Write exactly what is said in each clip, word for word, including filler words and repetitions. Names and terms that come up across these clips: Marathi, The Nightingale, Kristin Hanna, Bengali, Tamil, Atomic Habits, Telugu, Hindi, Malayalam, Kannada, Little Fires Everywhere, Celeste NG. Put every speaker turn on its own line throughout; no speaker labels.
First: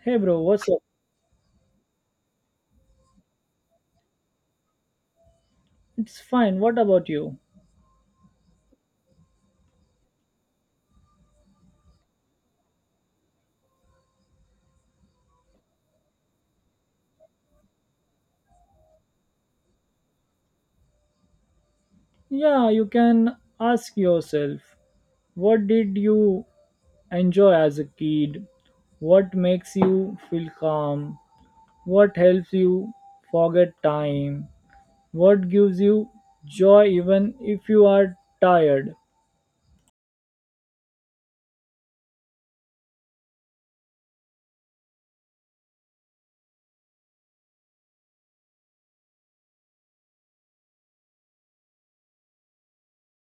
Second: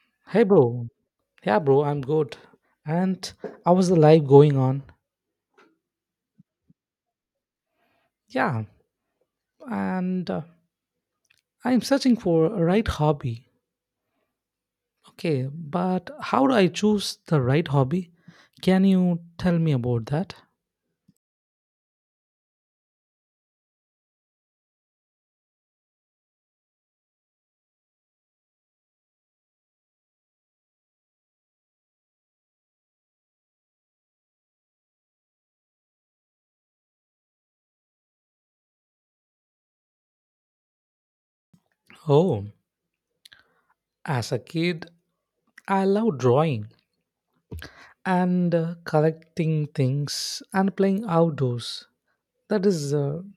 Hey bro,
Hey
what's up?
bro. Yeah, bro, I'm good. And how was the life going on?
It's fine. What about you?
Yeah, and uh, I'm searching for a right hobby. Okay, but how do I choose the right hobby? Can you tell me about that?
Yeah, you can ask yourself, what did you enjoy as a kid? What makes you feel calm? What helps you forget time? What gives you joy even if you are tired?
Oh, as a kid, I love drawing and uh, collecting things and playing outdoors. That is an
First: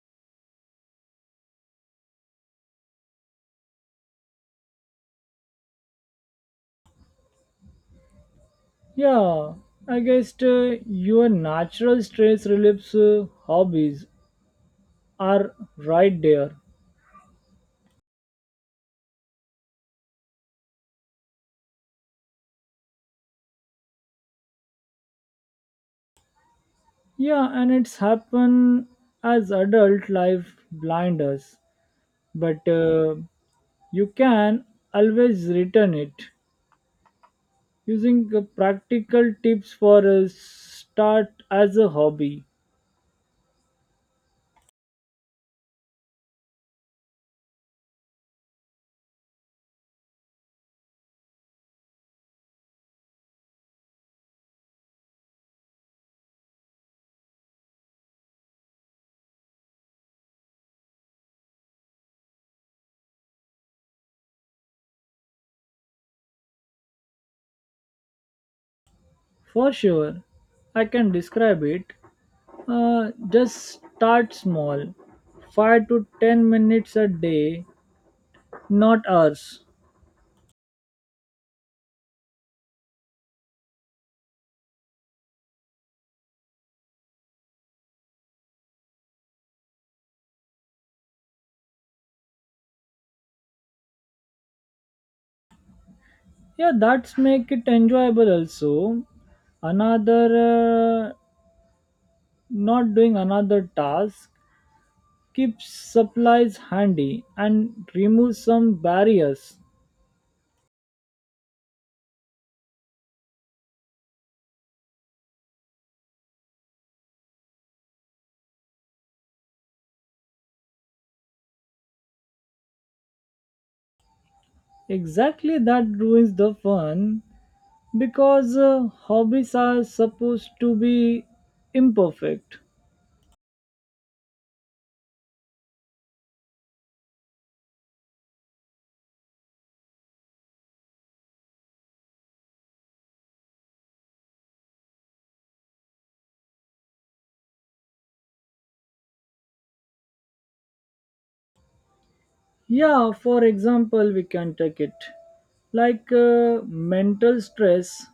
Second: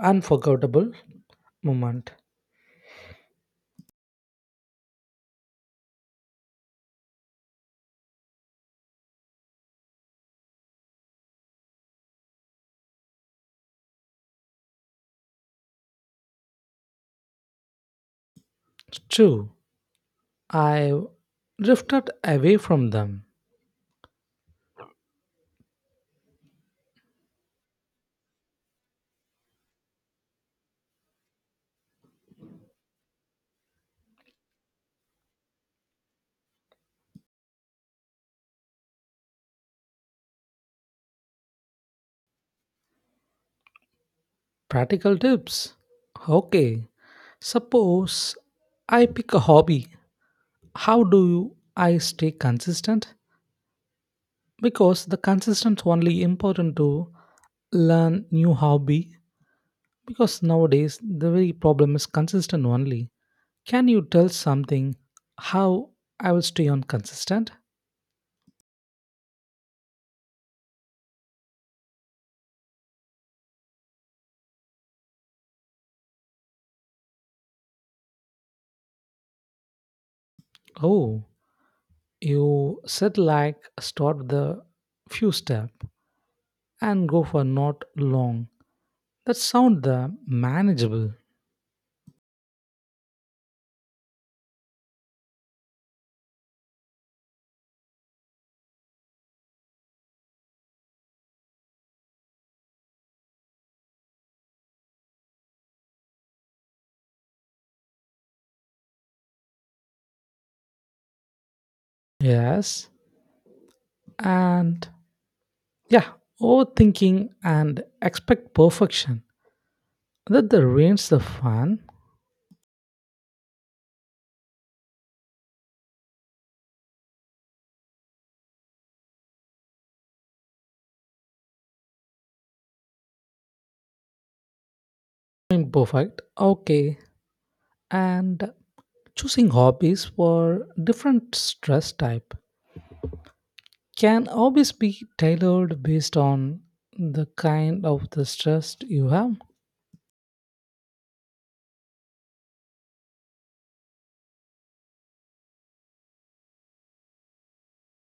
unforgettable moment.
Yeah, I guess uh, your natural stress relief uh, hobbies are right there.
True, I drifted away from them.
Yeah, and it's happen as adult life blinders, but uh, you can always return it using uh, practical tips for a start as a hobby.
Practical tips. Okay. Suppose I pick a hobby. How do you- I stay consistent? Because the consistent only important to learn new hobby because nowadays the very problem is consistent only. Can you tell something how I will stay on consistent?
For sure, I can describe it. Uh, just start small, five to ten minutes a day, not hours.
Oh, you said like start with the few step and go for not long. That sound the manageable.
Yeah, that's make it enjoyable also. Another uh, not doing another task keeps supplies handy and removes some barriers.
Yes. And yeah, overthinking and expect perfection that the reins the fun.
Exactly that ruins the fun because uh, hobbies are supposed to be imperfect.
I'm perfect, okay. And choosing hobbies for different stress type, can hobbies be tailored based on the kind of the stress you have?
Yeah, for example, we can take it like uh, mental stress,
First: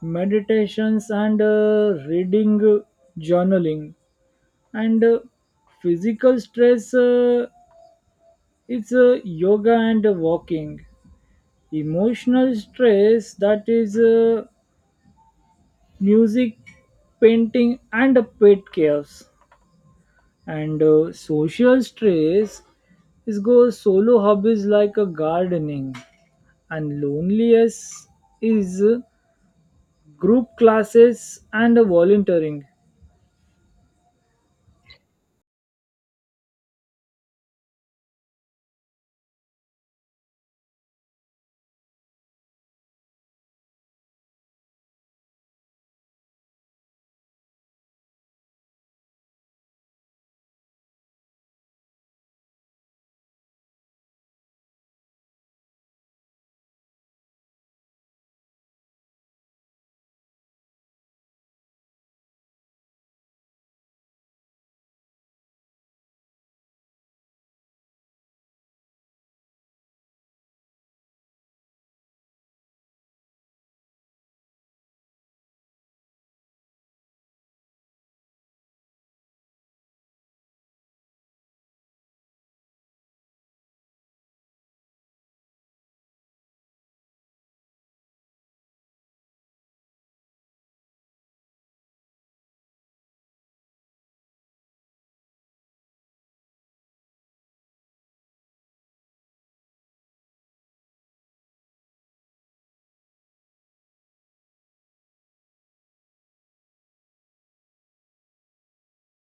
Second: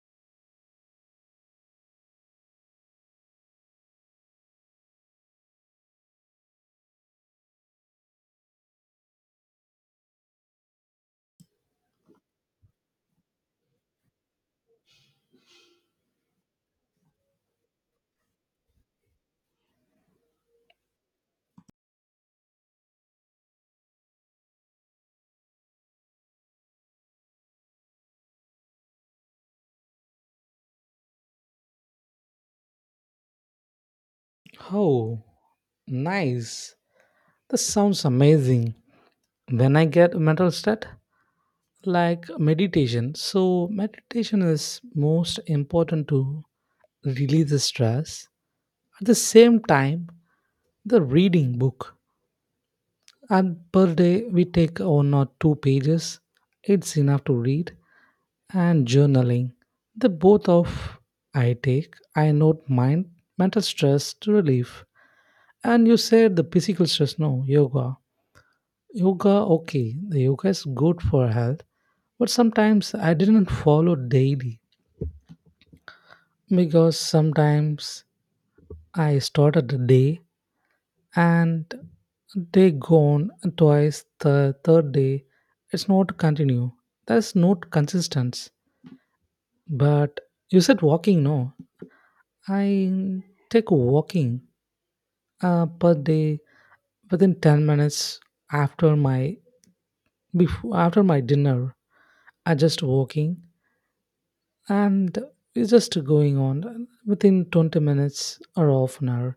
meditations, and uh, reading, uh, journaling, and uh, physical stress. Uh, it's uh, yoga and walking, emotional stress, that is uh, music, painting, and uh, pet chaos, and uh, social stress is go solo hobbies like uh, gardening, and loneliness is uh, group classes and uh, volunteering.
Oh, nice. That sounds amazing. When I get mental state like meditation, so meditation is most important to release the stress. At the same time, the reading book. And per day, we take one or two pages. It's enough to read. And journaling. The both of I take, I note mind, mental stress to relief. And you said the physical stress, no, yoga. Yoga, okay, the yoga is good for health. But sometimes I didn't follow daily because sometimes I started the day and they gone twice the third day. It's not continue. That's not consistent. But you said walking, no, I take walking uh, per day within ten minutes after my before after my dinner. I just walking. And it's just going on within twenty minutes or half an hour.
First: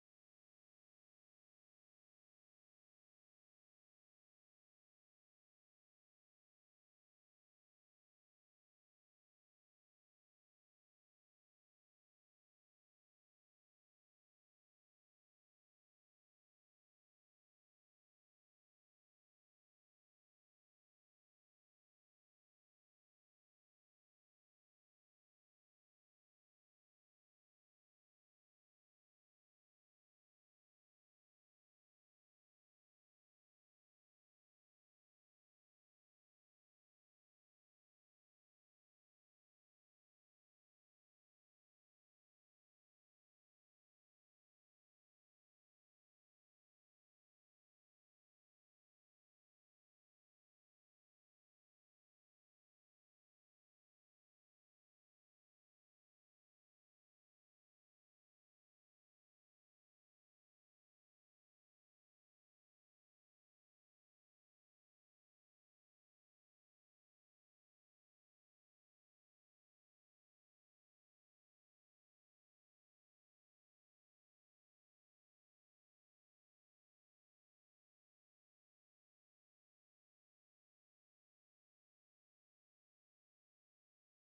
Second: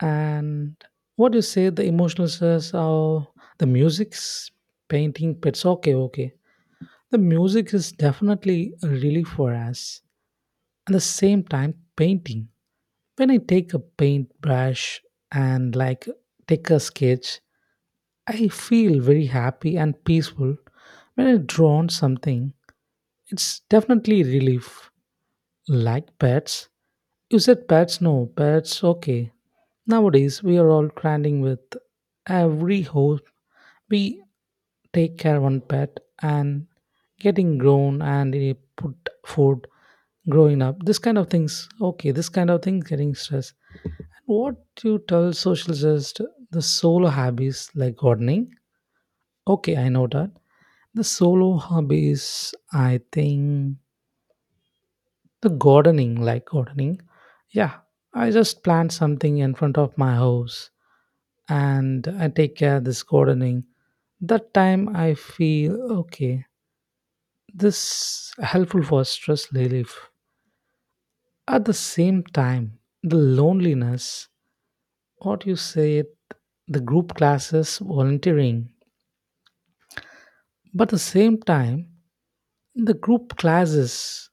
And what you say the emotional stress or the music's painting pits? Okay, okay. The music is definitely a relief for us. At the same time, painting. When I take a paintbrush and like take a sketch, I feel very happy and peaceful. When I draw on something, it's definitely relief. Like pets. You said pets, no, pets, okay. Nowadays, we are all trending with every ho we take care one pet and getting grown and eh, put food growing up this kind of things. Okay, this kind of things getting stressed. What you tell socialists, the solo hobbies like gardening. Okay, I know that. The solo hobbies, I think the gardening, like gardening, yeah. I just plant something in front of my house, and I take care of this gardening. That time I feel okay, this helpful for stress relief. At the same time, the loneliness, what you say it, the group classes volunteering. But at the same time, the group classes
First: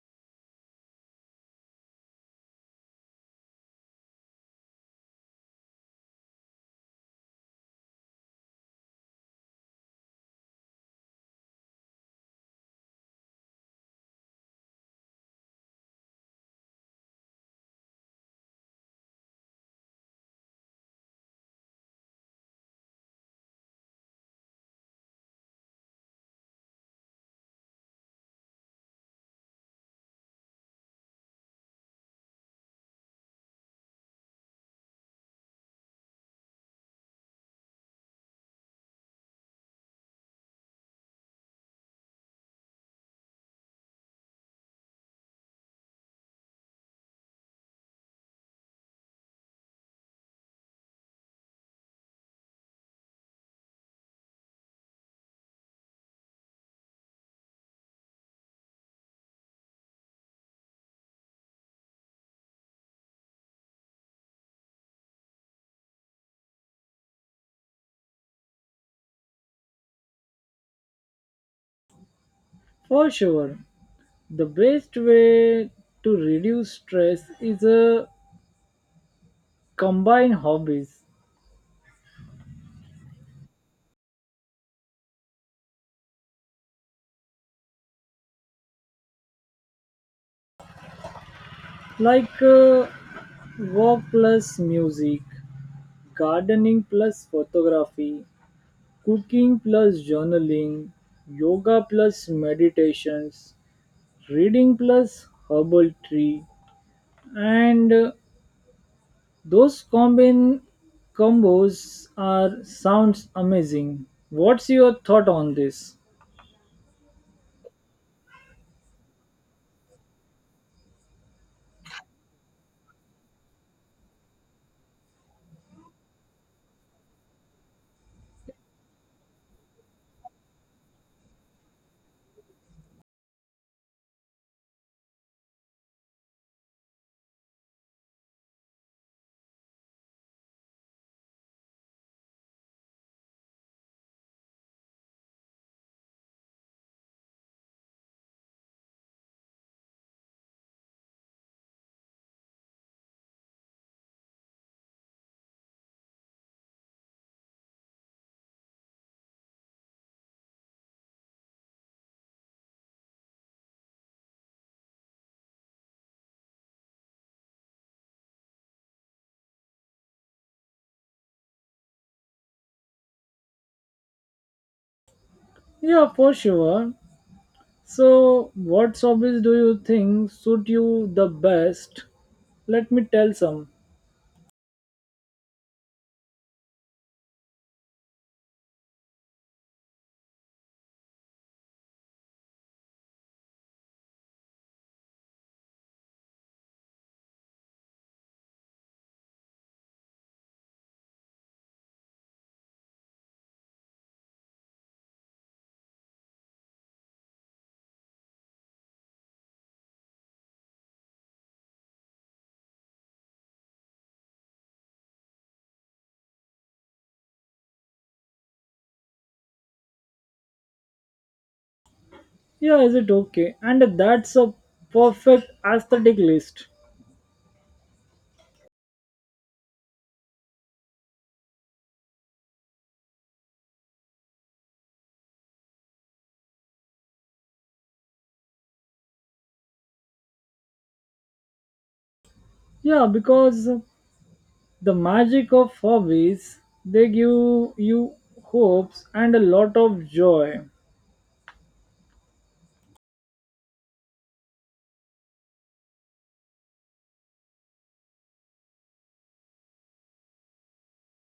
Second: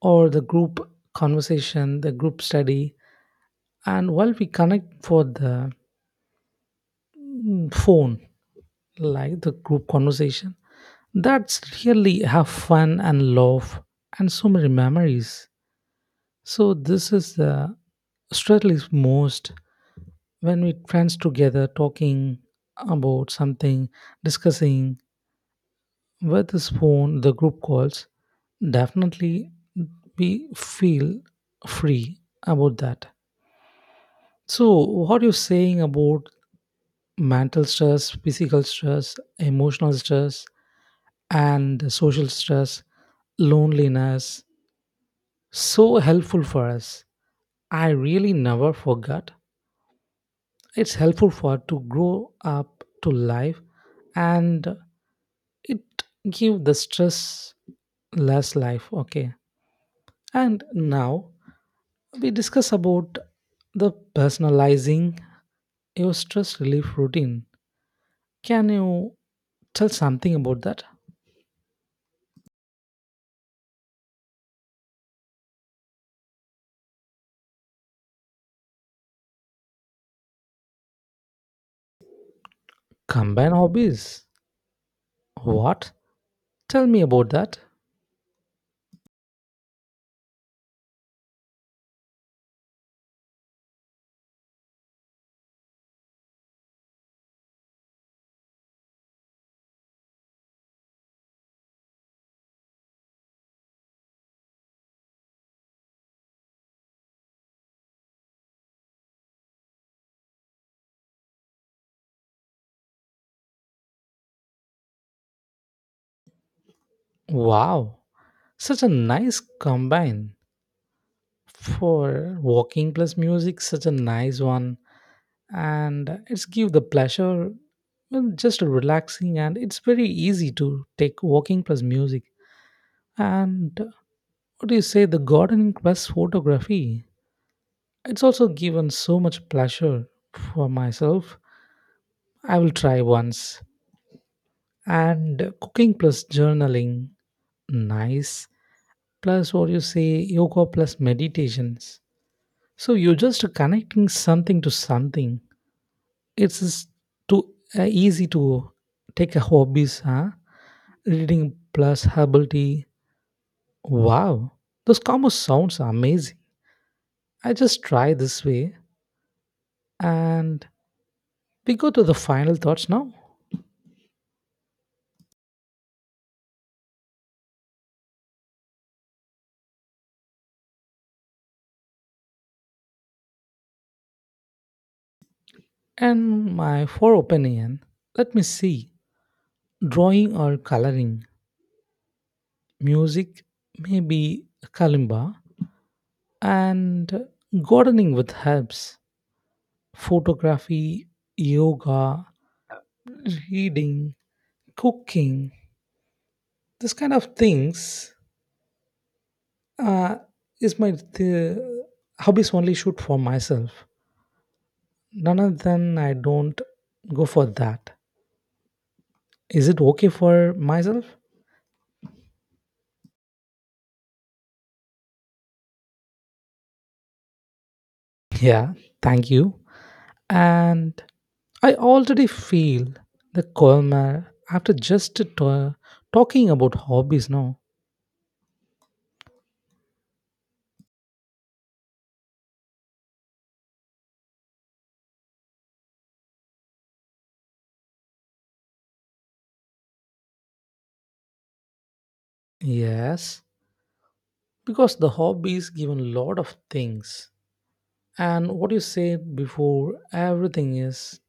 or the group conversation, the group study. And while we connect for the mm, phone, like the group conversation, that's really have fun and love and so many memories. So this is the stress relief most when we friends together talking about something, discussing with this phone, the group calls, definitely we feel free about that. So what you're saying about mental stress, physical stress, emotional stress, and social stress, loneliness, so helpful for us. I really never forgot. It's helpful for to grow up to life. And it give the stress less life, okay. And now we discuss about the personalizing your stress relief routine. Can you tell something about that?
For sure, the best way to reduce stress is uh, combine hobbies
Combine hobbies, what, tell me about that.
like uh, walk plus music, gardening plus photography, cooking plus journaling, yoga plus meditations, reading plus herbal tree, and uh, those combine combos are sounds amazing. What's your thought on this?
Wow, such a nice combine for walking plus music, such a nice one. And it's give the pleasure. Well, just relaxing, and it's very easy to take walking plus music. And what do you say, the gardening plus photography? It's also given so much pleasure for myself. I will try once. And cooking plus journaling, nice. Plus, what do you say, yoga plus meditations. So you're just connecting something to something. It's just too uh, easy to take a hobbies, huh? Reading plus herbal tea. Wow, those combos sounds are amazing. I just try this way, and we go to the final thoughts now.
Yeah, for sure. So, what hobbies do you think suit you the best? Let me tell some.
And my for opinion, let me see. Drawing or coloring, music, maybe kalimba, and gardening with herbs, photography, yoga, reading, cooking, this kind of things uh, is my th- hobbies only shoot for myself. None of them I don't go for that. Is it okay for myself?
Yeah, is it okay? And that's a perfect aesthetic list.
Yeah, thank you. And I already feel the calmer after just to- talking about hobbies now.
Yeah, because the magic of hobbies, they give you hopes and a lot of joy.
Yes, because the hobbies give a lot of things. And what you said before, everything is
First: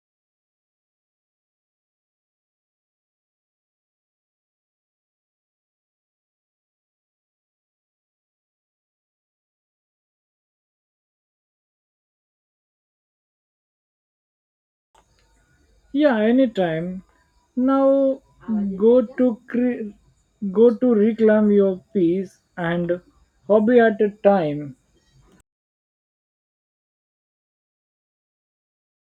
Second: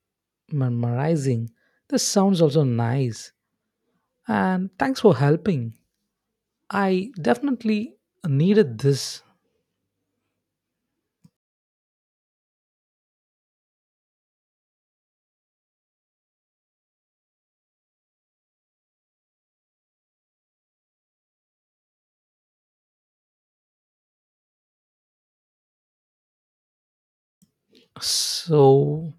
memorizing. This sounds also nice. And thanks for helping. I definitely needed this.
Yeah, anytime. Now go to cre- go to reclaim your peace and hobby at a time.
So,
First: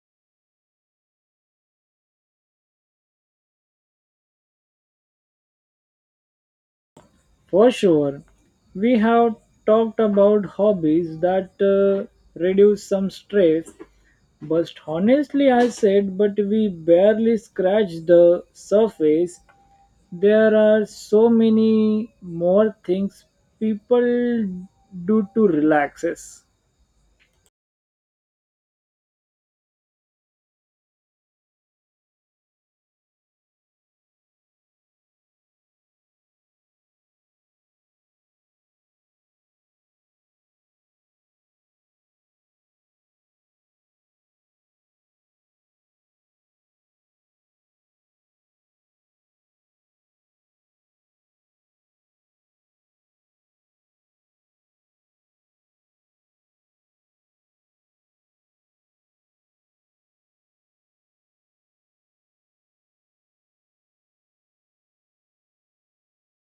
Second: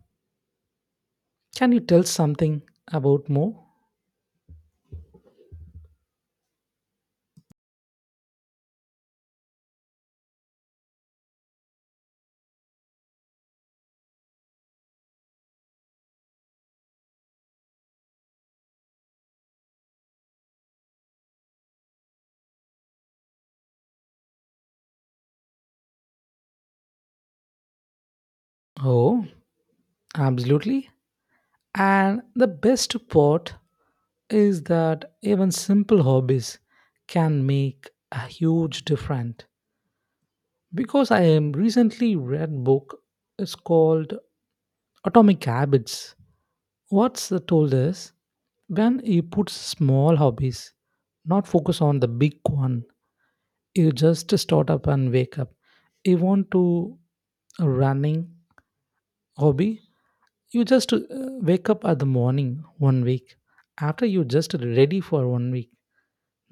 can you tell something about more?
For sure, we have talked about hobbies that uh, reduce some stress. But honestly, I said, but we barely scratch the surface. There are so many more things people do to relaxes.
Oh, absolutely. And the best part is that even simple hobbies can make a huge difference. Because I am recently read book, it's called Atomic Habits. What's the told is, when you put small hobbies, not focus on the big one. You just start up and wake up. You want to a running hobby? You just uh, wake up at the morning one week. After you just ready for one week,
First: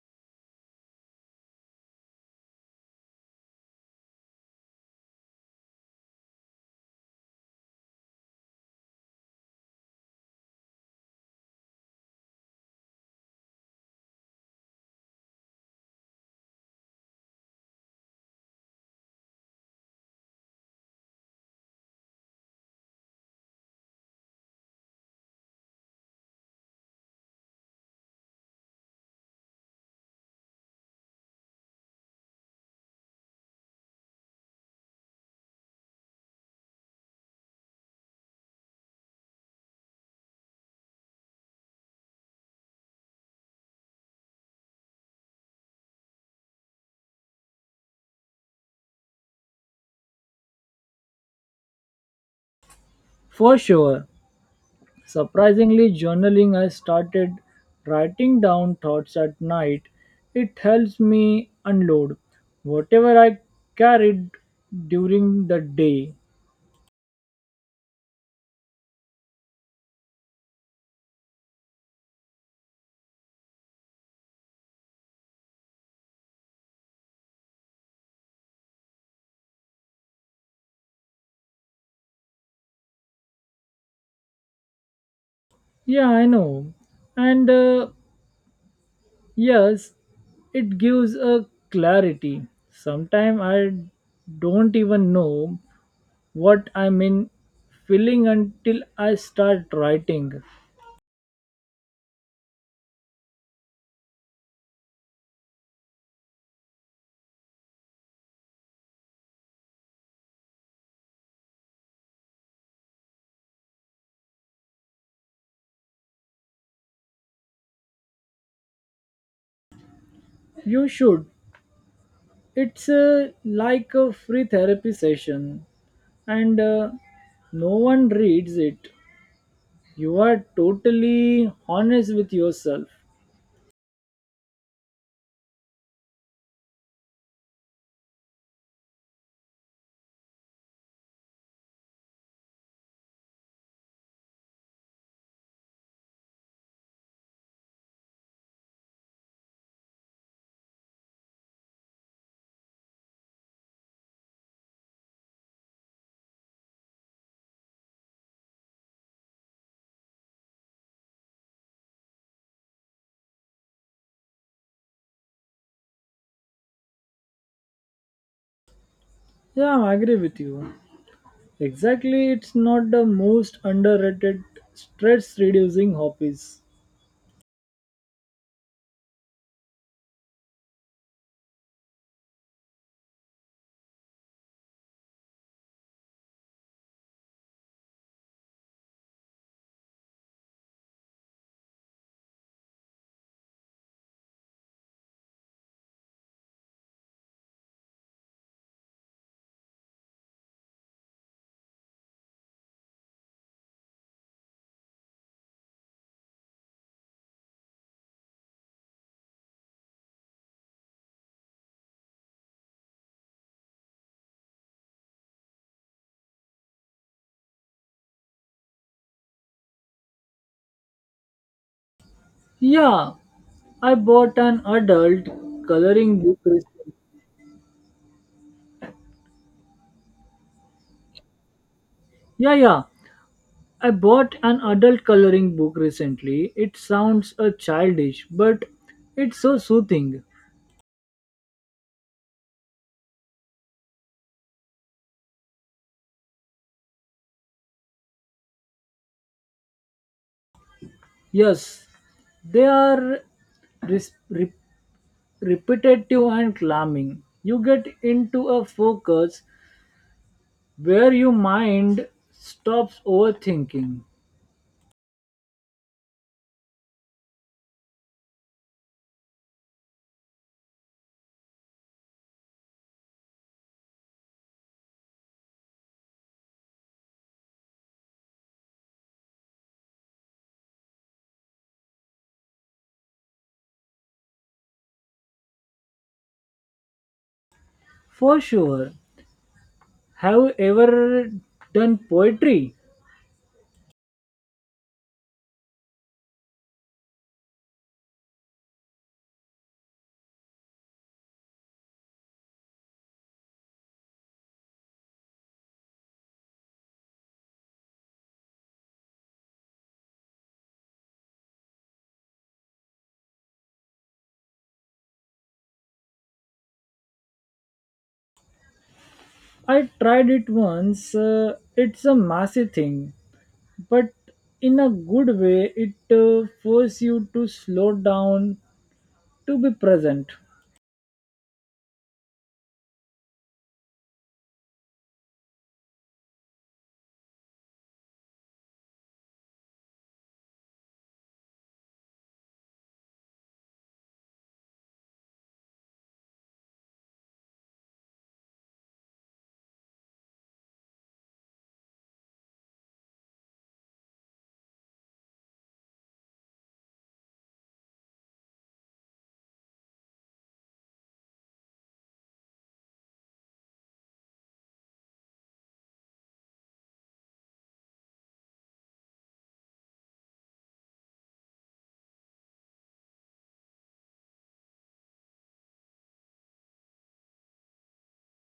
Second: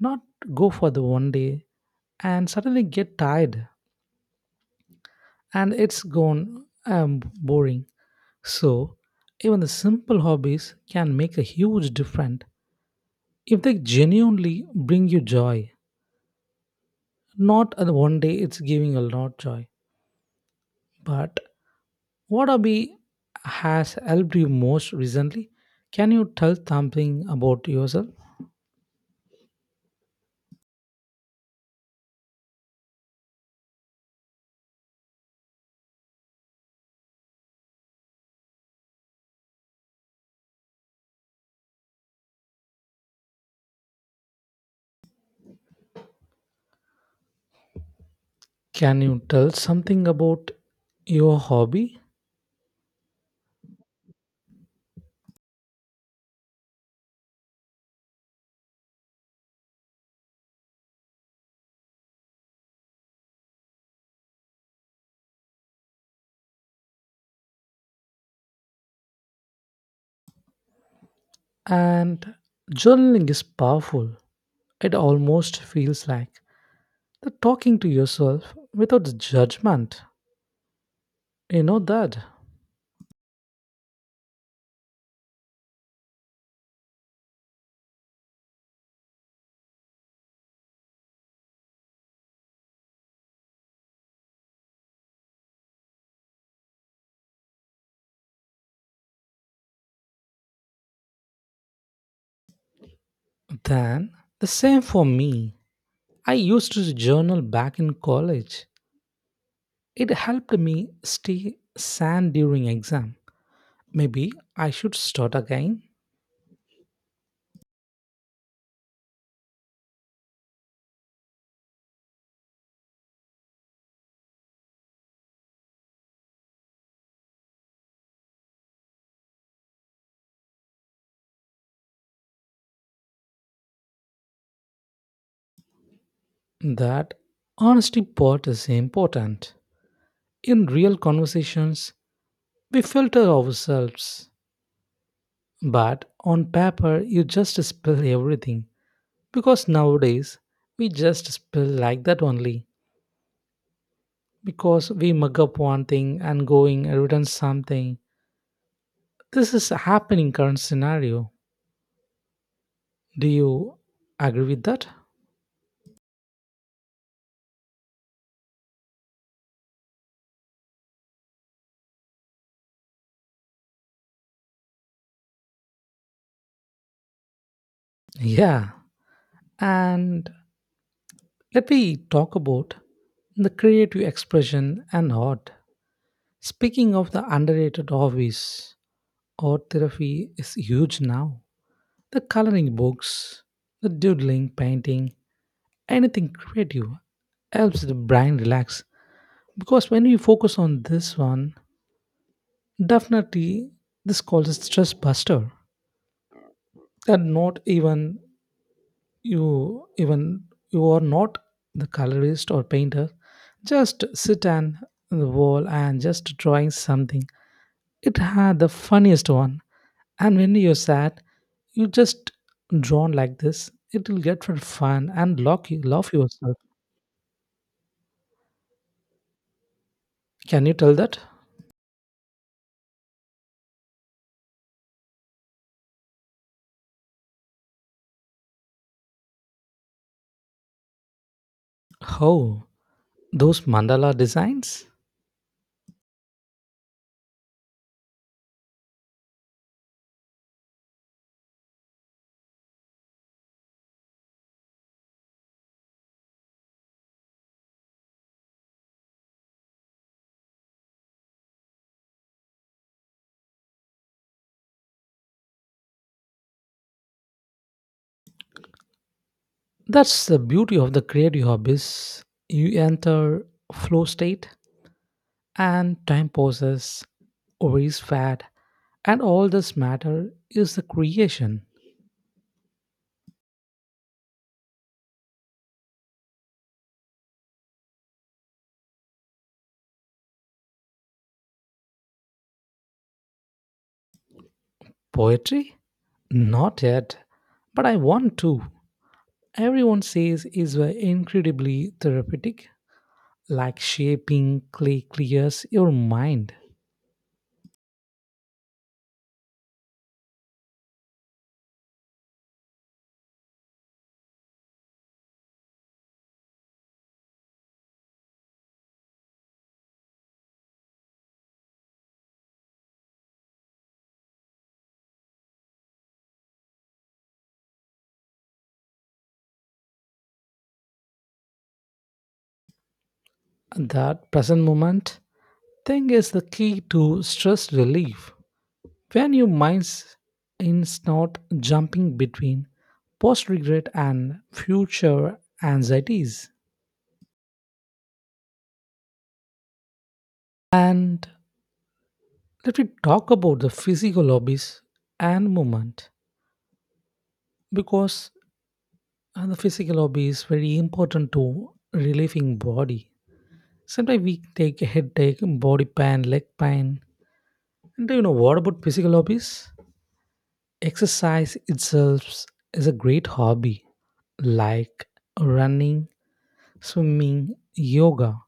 not go for the one day and suddenly get tired and it's gone um, boring. So, even the simple hobbies can make a huge difference if they genuinely bring you joy. Not uh, one day it's giving a lot joy, but what hobby has helped you most recently? Can you tell something about yourself? Can you tell something about your hobby?
For sure. Surprisingly, journaling, I started writing down thoughts at night. It helps me unload whatever I carried during the day.
And journaling is powerful. It almost feels like the talking to yourself without judgment. You know that.
Yeah, I know. And uh, yes, it gives a clarity. Sometimes I don't even know what I'm in feeling until I start writing.
Then the same for me. I used to journal back in college. It helped me stay sane during exam. Maybe I should start again.
You should. It's uh, like a free therapy session, and uh, no one reads it. You are totally honest with yourself.
That honesty part is important. In real conversations, we filter ourselves, but on paper, you just spill everything. Because nowadays we just spill like that only. Because we mug up one thing and going and return something. This is happening current scenario. Do you agree with that?
Yeah, I agree with you. Exactly, it's not the most underrated stress reducing hobbies.
Yeah. And let me talk about the creative expression and art. Speaking of the underrated hobbies, art therapy is huge now. The coloring books, the doodling, painting, anything creative helps the brain relax. Because when you focus on this one, definitely this calls it stress buster. And not even you even you are not the colorist or painter. Just sit on the wall and just drawing something. It had the funniest one. And when you're sad, you just
Yeah,
drawn like this.
I
It will
bought
get for
an
fun
adult
and lock you, love
coloring book
yourself.
recently.
Can you tell that?
Yeah, yeah. I bought an adult coloring book recently. It sounds a childish, but it's so soothing.
How? Those mandala designs?
Yes, they are res- re- repetitive and calming. You get into a focus where your mind stops overthinking.
That's the beauty of the creative hobbies. You enter flow state and time pauses, worries fad, and all this matter is the creation.
For sure. Have you ever done poetry?
Poetry? Not yet, but I want to. Everyone says is uh, incredibly therapeutic, like shaping clay clears your mind.
I tried it once. uh, it's a massive thing, but in a good way it uh, force you to slow down, to be present.
That present moment think is the key to stress relief. When your mind is not jumping between post regret and future anxieties. And let me talk about the physical hobbies and movement because uh, the physical hobby is very important to relieving body. Sometimes we take a headache, body pain, leg pain. And do you know what about physical hobbies? Exercise itself is a great hobby, like running, swimming, yoga.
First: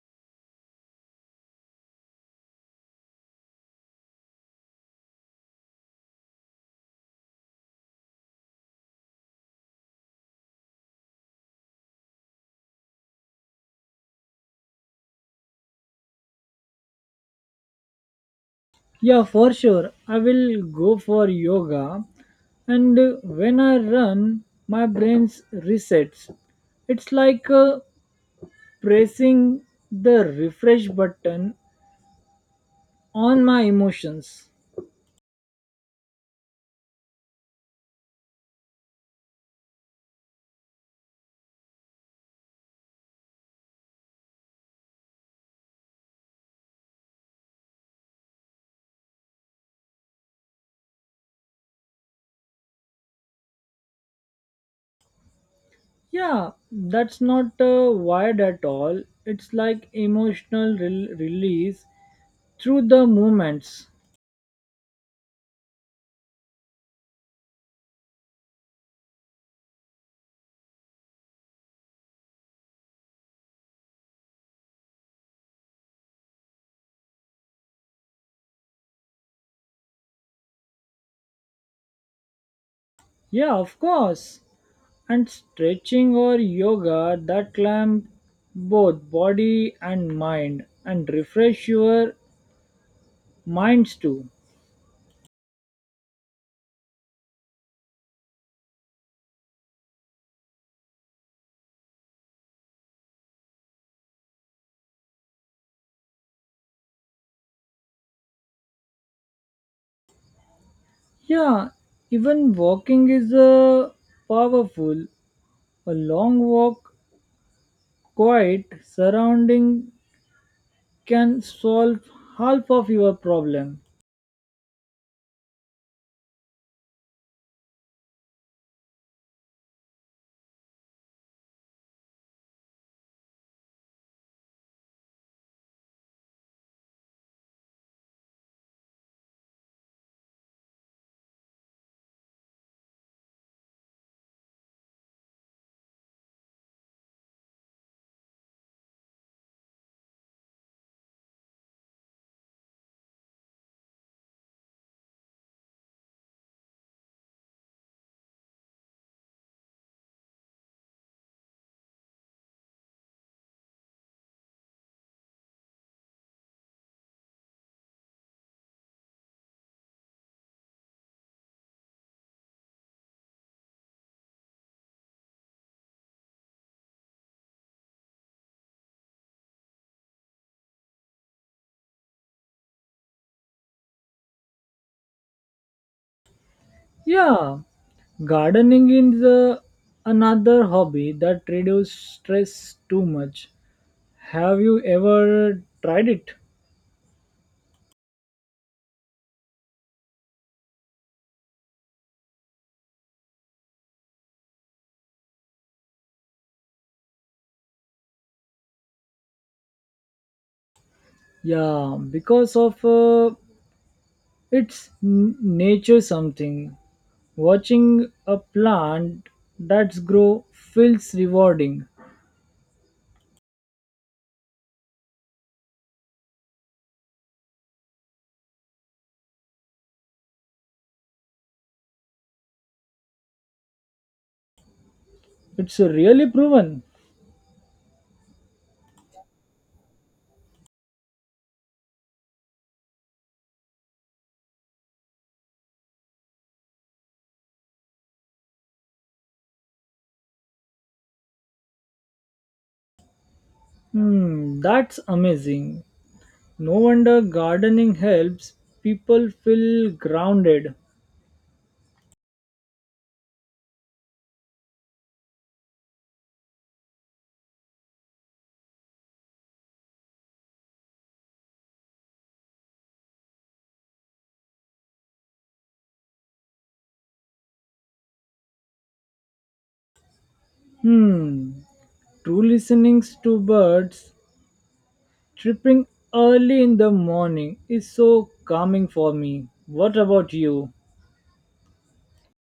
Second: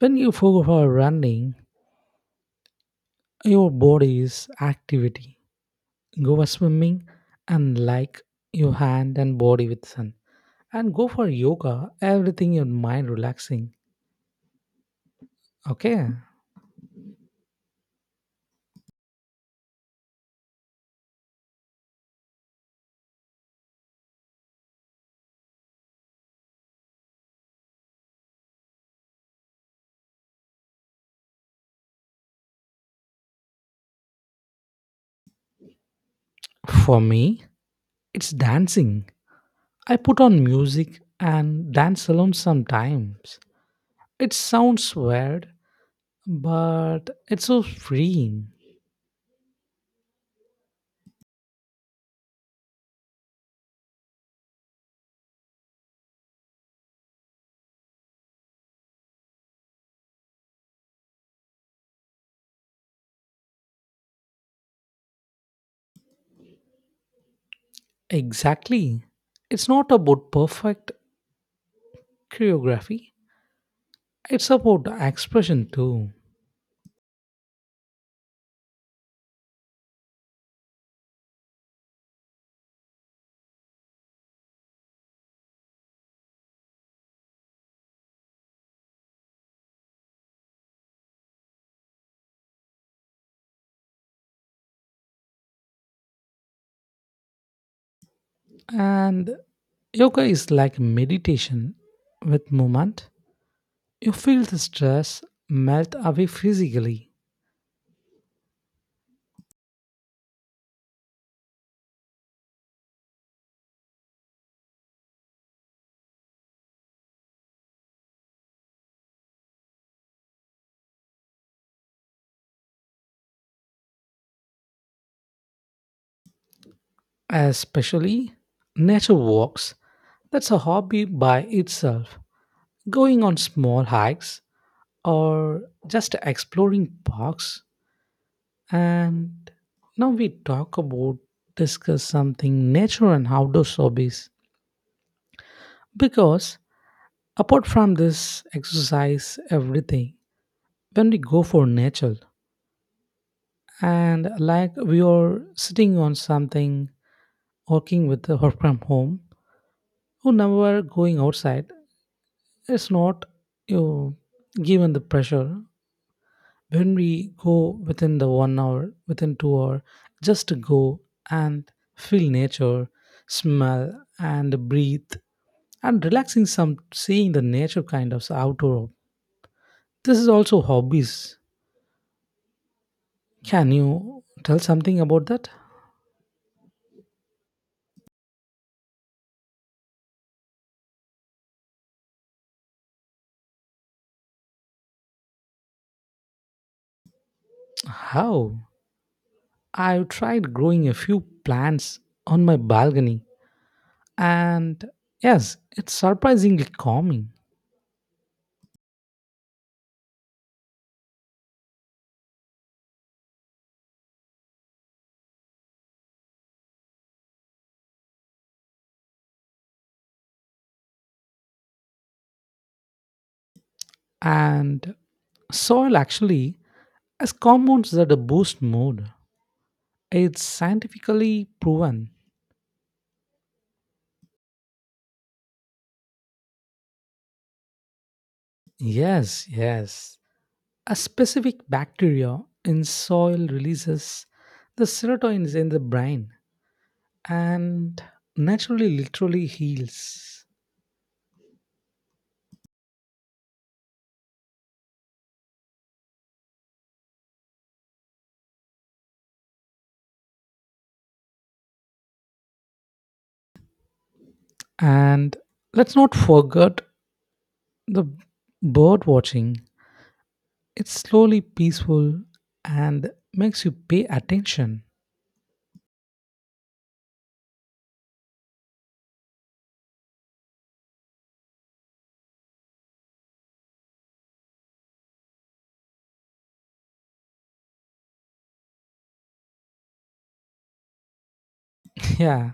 When you go for running, your body is activity. Go for swimming and like your hand and body with sun. And go for yoga, everything your mind relaxing. Okay.
Yeah, for sure, I will go for yoga, and uh, when I run my brain resets. It's like uh, pressing the refresh button on my emotions.
For me, it's dancing. I put on music and dance alone sometimes. It sounds weird, but it's so freeing.
Yeah, that's not uh, wired at all. It's like emotional rel release through the movements.
Exactly. It's not about perfect choreography, it's about expression too.
Yeah, of course. And stretching or yoga that clamp both body and mind and refresh your minds too.
And yoga is like meditation with movement. You feel the stress melt away physically,
Yeah, even walking is a powerful, a long walk, quiet surrounding, can solve half of your problem.
especially nature walks. That's a hobby by itself. Going on small hikes or just exploring parks. And now we talk about discuss something nature and outdoor hobbies because apart from this exercise everything, when we go for nature and like we are sitting on something working with the work from home who never going outside, it's not you know, given the pressure. When we go within the one hour within two hour just to go and feel nature smell and breathe and relaxing, some seeing the nature kind of outdoor, this is also hobbies. Can you tell something about that?
Yeah, gardening is the another hobby that reduces stress too much. Have you ever tried it?
How? I've tried growing a few plants on my balcony, and yes, it's surprisingly calming.
Yeah, because of uh, its n- nature something. Watching a plant that's grow feels rewarding.
And soil actually has compounds that boost mood. It's scientifically proven.
It's really proven.
Yes, yes. A specific bacteria in soil releases the serotonin in the brain and naturally literally heals.
Hmm, that's amazing. No wonder gardening helps people feel grounded.
And let's not forget the bird watching. It's slowly peaceful and makes you pay attention.
Hmm, true. Listening to birds tripping early in the morning is so calming for me. What about you?
Yeah,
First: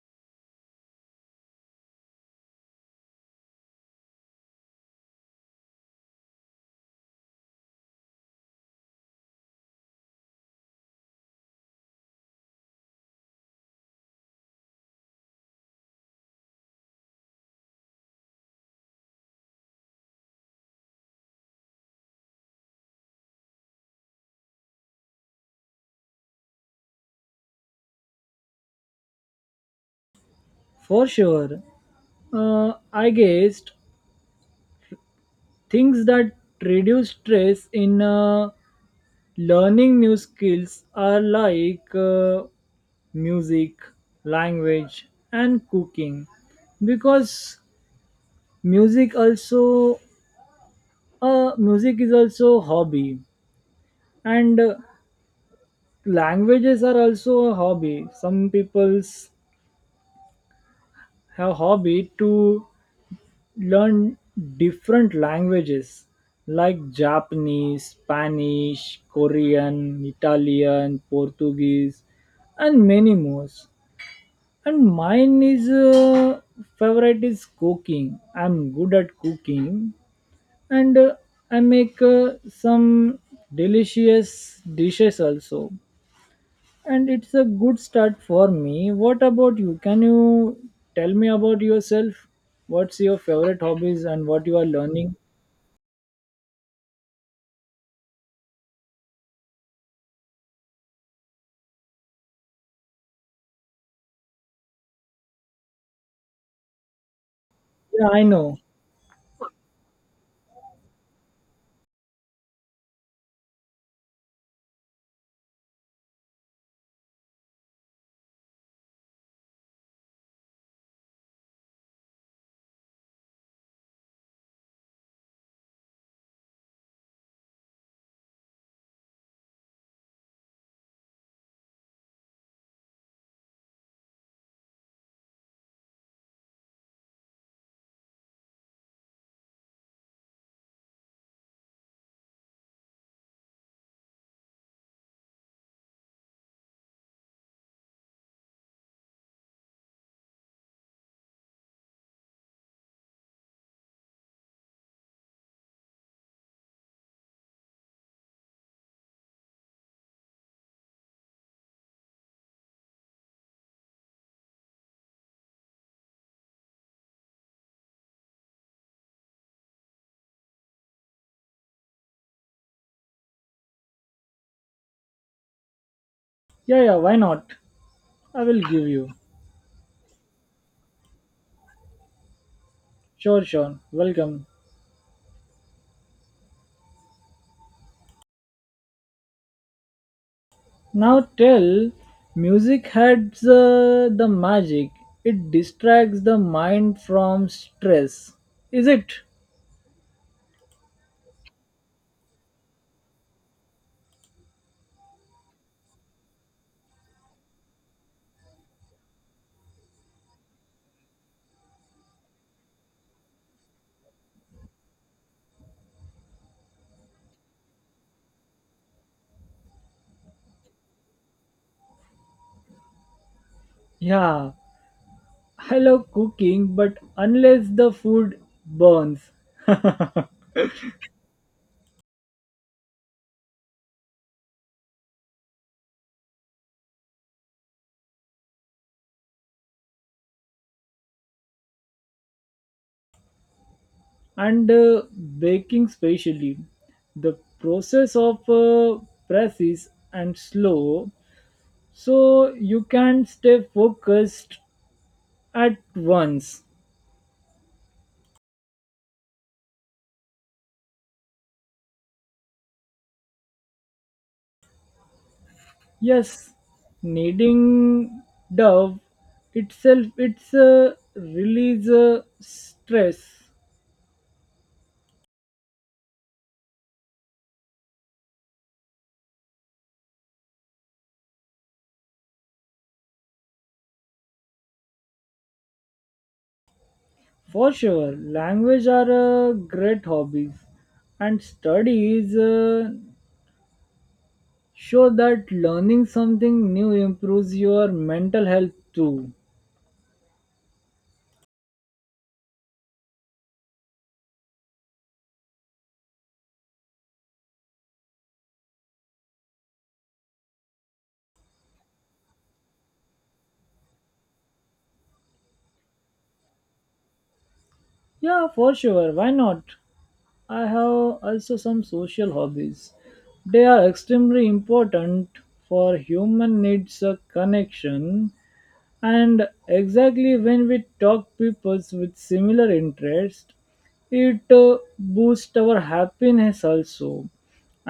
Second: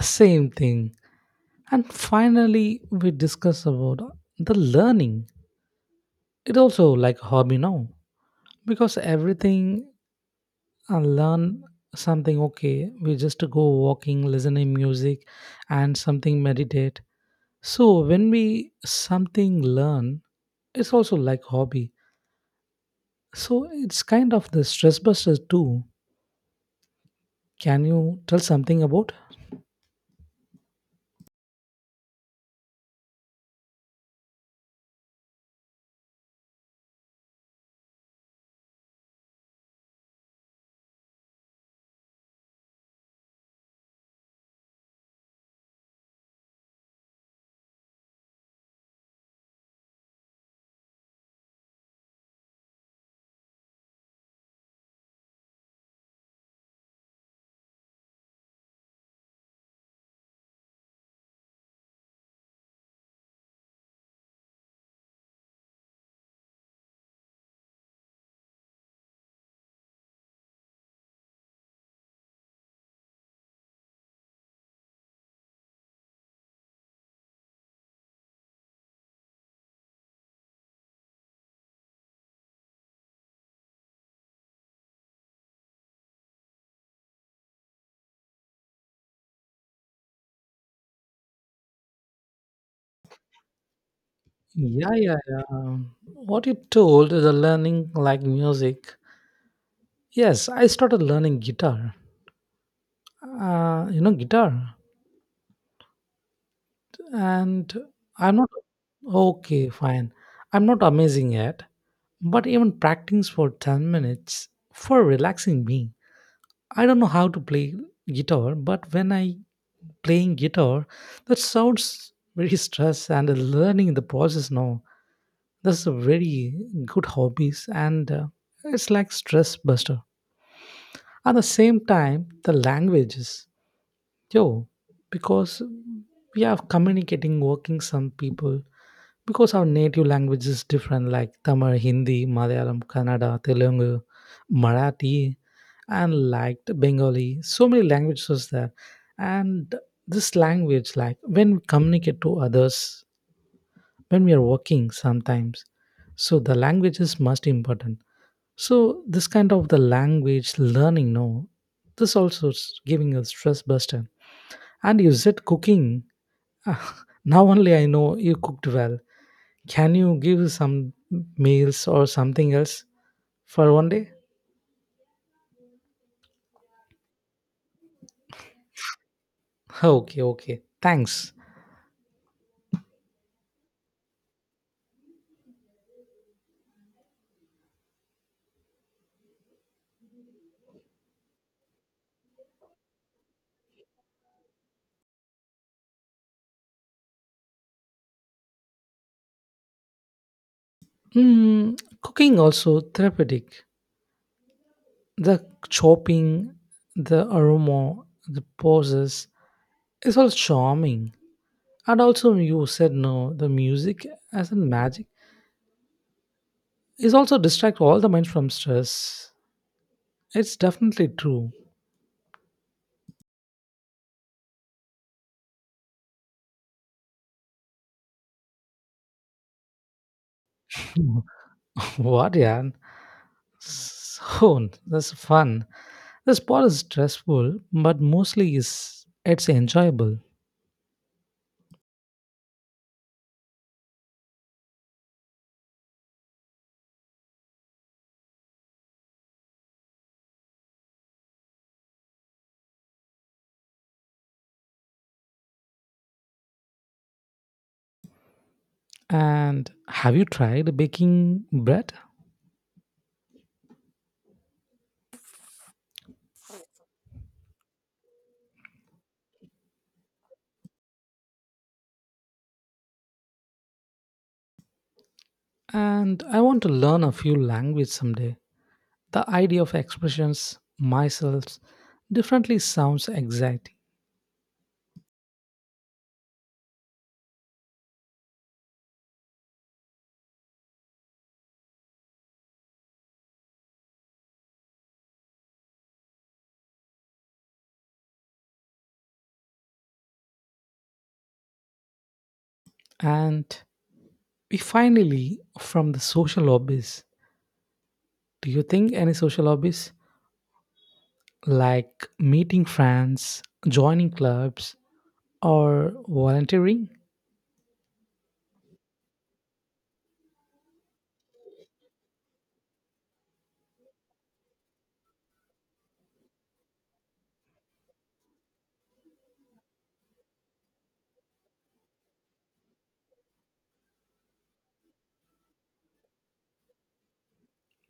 same thing. And finally, we discuss about the learning. It also like hobby now because everything I learn something. Okay, we just go walking, listening music, and something meditate. So when we something learn, it's also like hobby. So it's kind of the stress buster too. Can you tell something about?
For sure. Uh, I guessed things that reduce stress in uh, learning new skills are like uh, music, language, and cooking, because music also uh, music is also a hobby, and uh, languages are also a hobby. Some people's have hobby to learn different languages like Japanese, Spanish, Korean, Italian, Portuguese, and many more. And mine is uh, favorite is cooking. I'm good at cooking, and uh, I make uh, some delicious dishes also. And it's a good start for me. What about you? Can you tell me about yourself? What's your favorite hobbies and what you are
Yeah,
learning?
yeah, yeah. Um, what you told the learning like music, yes, I started learning guitar, uh, you know guitar, and
Yeah, I
I'm not
know.
okay, fine. I'm not amazing yet, but even practicing for ten minutes for relaxing me. I don't know how to play guitar, but when I playing guitar, that sounds very stress and learning in the process now. That's a very good hobbies, and uh, it's like stress buster. At the same time, the languages, yo, because we are communicating, working some people. Because our native language is different, like Tamil, Hindi, Malayalam, Kannada, Telugu, Marathi, and like Bengali, so many languages there. And this language, like when we communicate to others, when we are working sometimes, so the language is most important. So this kind of the language learning, no, this also is giving a stress buster. And you said cooking. Now only I know you cooked well, can you give some meals or something else for one day?
Yeah, yeah, why not? I will give you.
Okay, okay. Thanks.
Sure, sure. Welcome. Now tell, music has uh, the magic. It distracts the mind from stress. Is it?
Mm, cooking also therapeutic. The chopping, the aroma, the poses, it's all charming. And also you said no, the music as in magic is also distract all the mind from stress. It's definitely true.
Yeah. I love cooking, but unless the food burns,
What, yeah. So that's fun. The sport is stressful, but mostly is it's enjoyable.
and uh, baking specially, the process of uh, press is and slow, so you can stay focused at once.
And have you tried baking bread?
Yes, needing Dove itself, it's a release uh, stress
And I want to learn a few language someday. The idea of expressions myself differently sounds exciting.
for sure. Language are a great hobbies, and studies uh, show that learning something new improves your mental health too.
And we finally from the social lobbies. Do you think any social lobbies? Like meeting friends, joining clubs, or volunteering.
Yeah, for sure. Why not? I have also some social hobbies. They are extremely important for human needs a connection, and exactly when we talk peoples with similar interest it uh, boosts our happiness also,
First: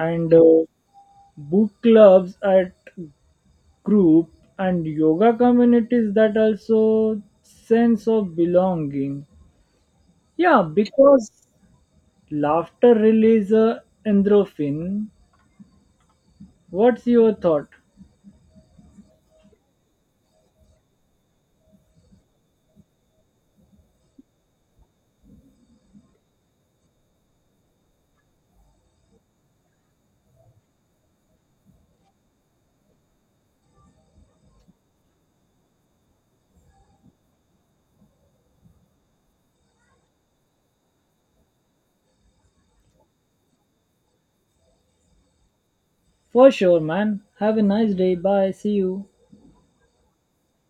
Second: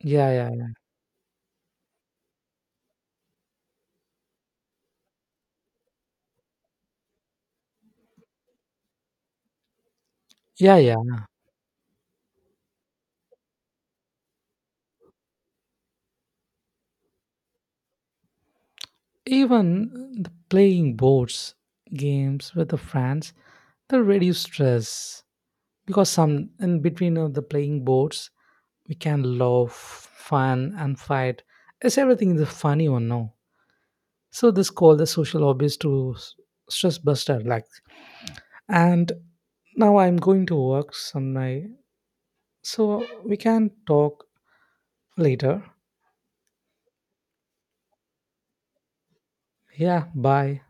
Yeah,
uh,
yeah,
book clubs at group and yoga communities that also sense of belonging. Yeah,
yeah, yeah.
because laughter releases uh, endorphin. What's your thought?
Even the playing boards games with the friends, they reduce stress because some in between of the playing boards, we can laugh, fun, and fight. It's everything is a funny one, no. So this called the social hobbies to s- stress buster. Like, and now I'm going to work some night, so we can talk later.
For sure, man, have a nice day. Bye, see you.
Yeah, bye.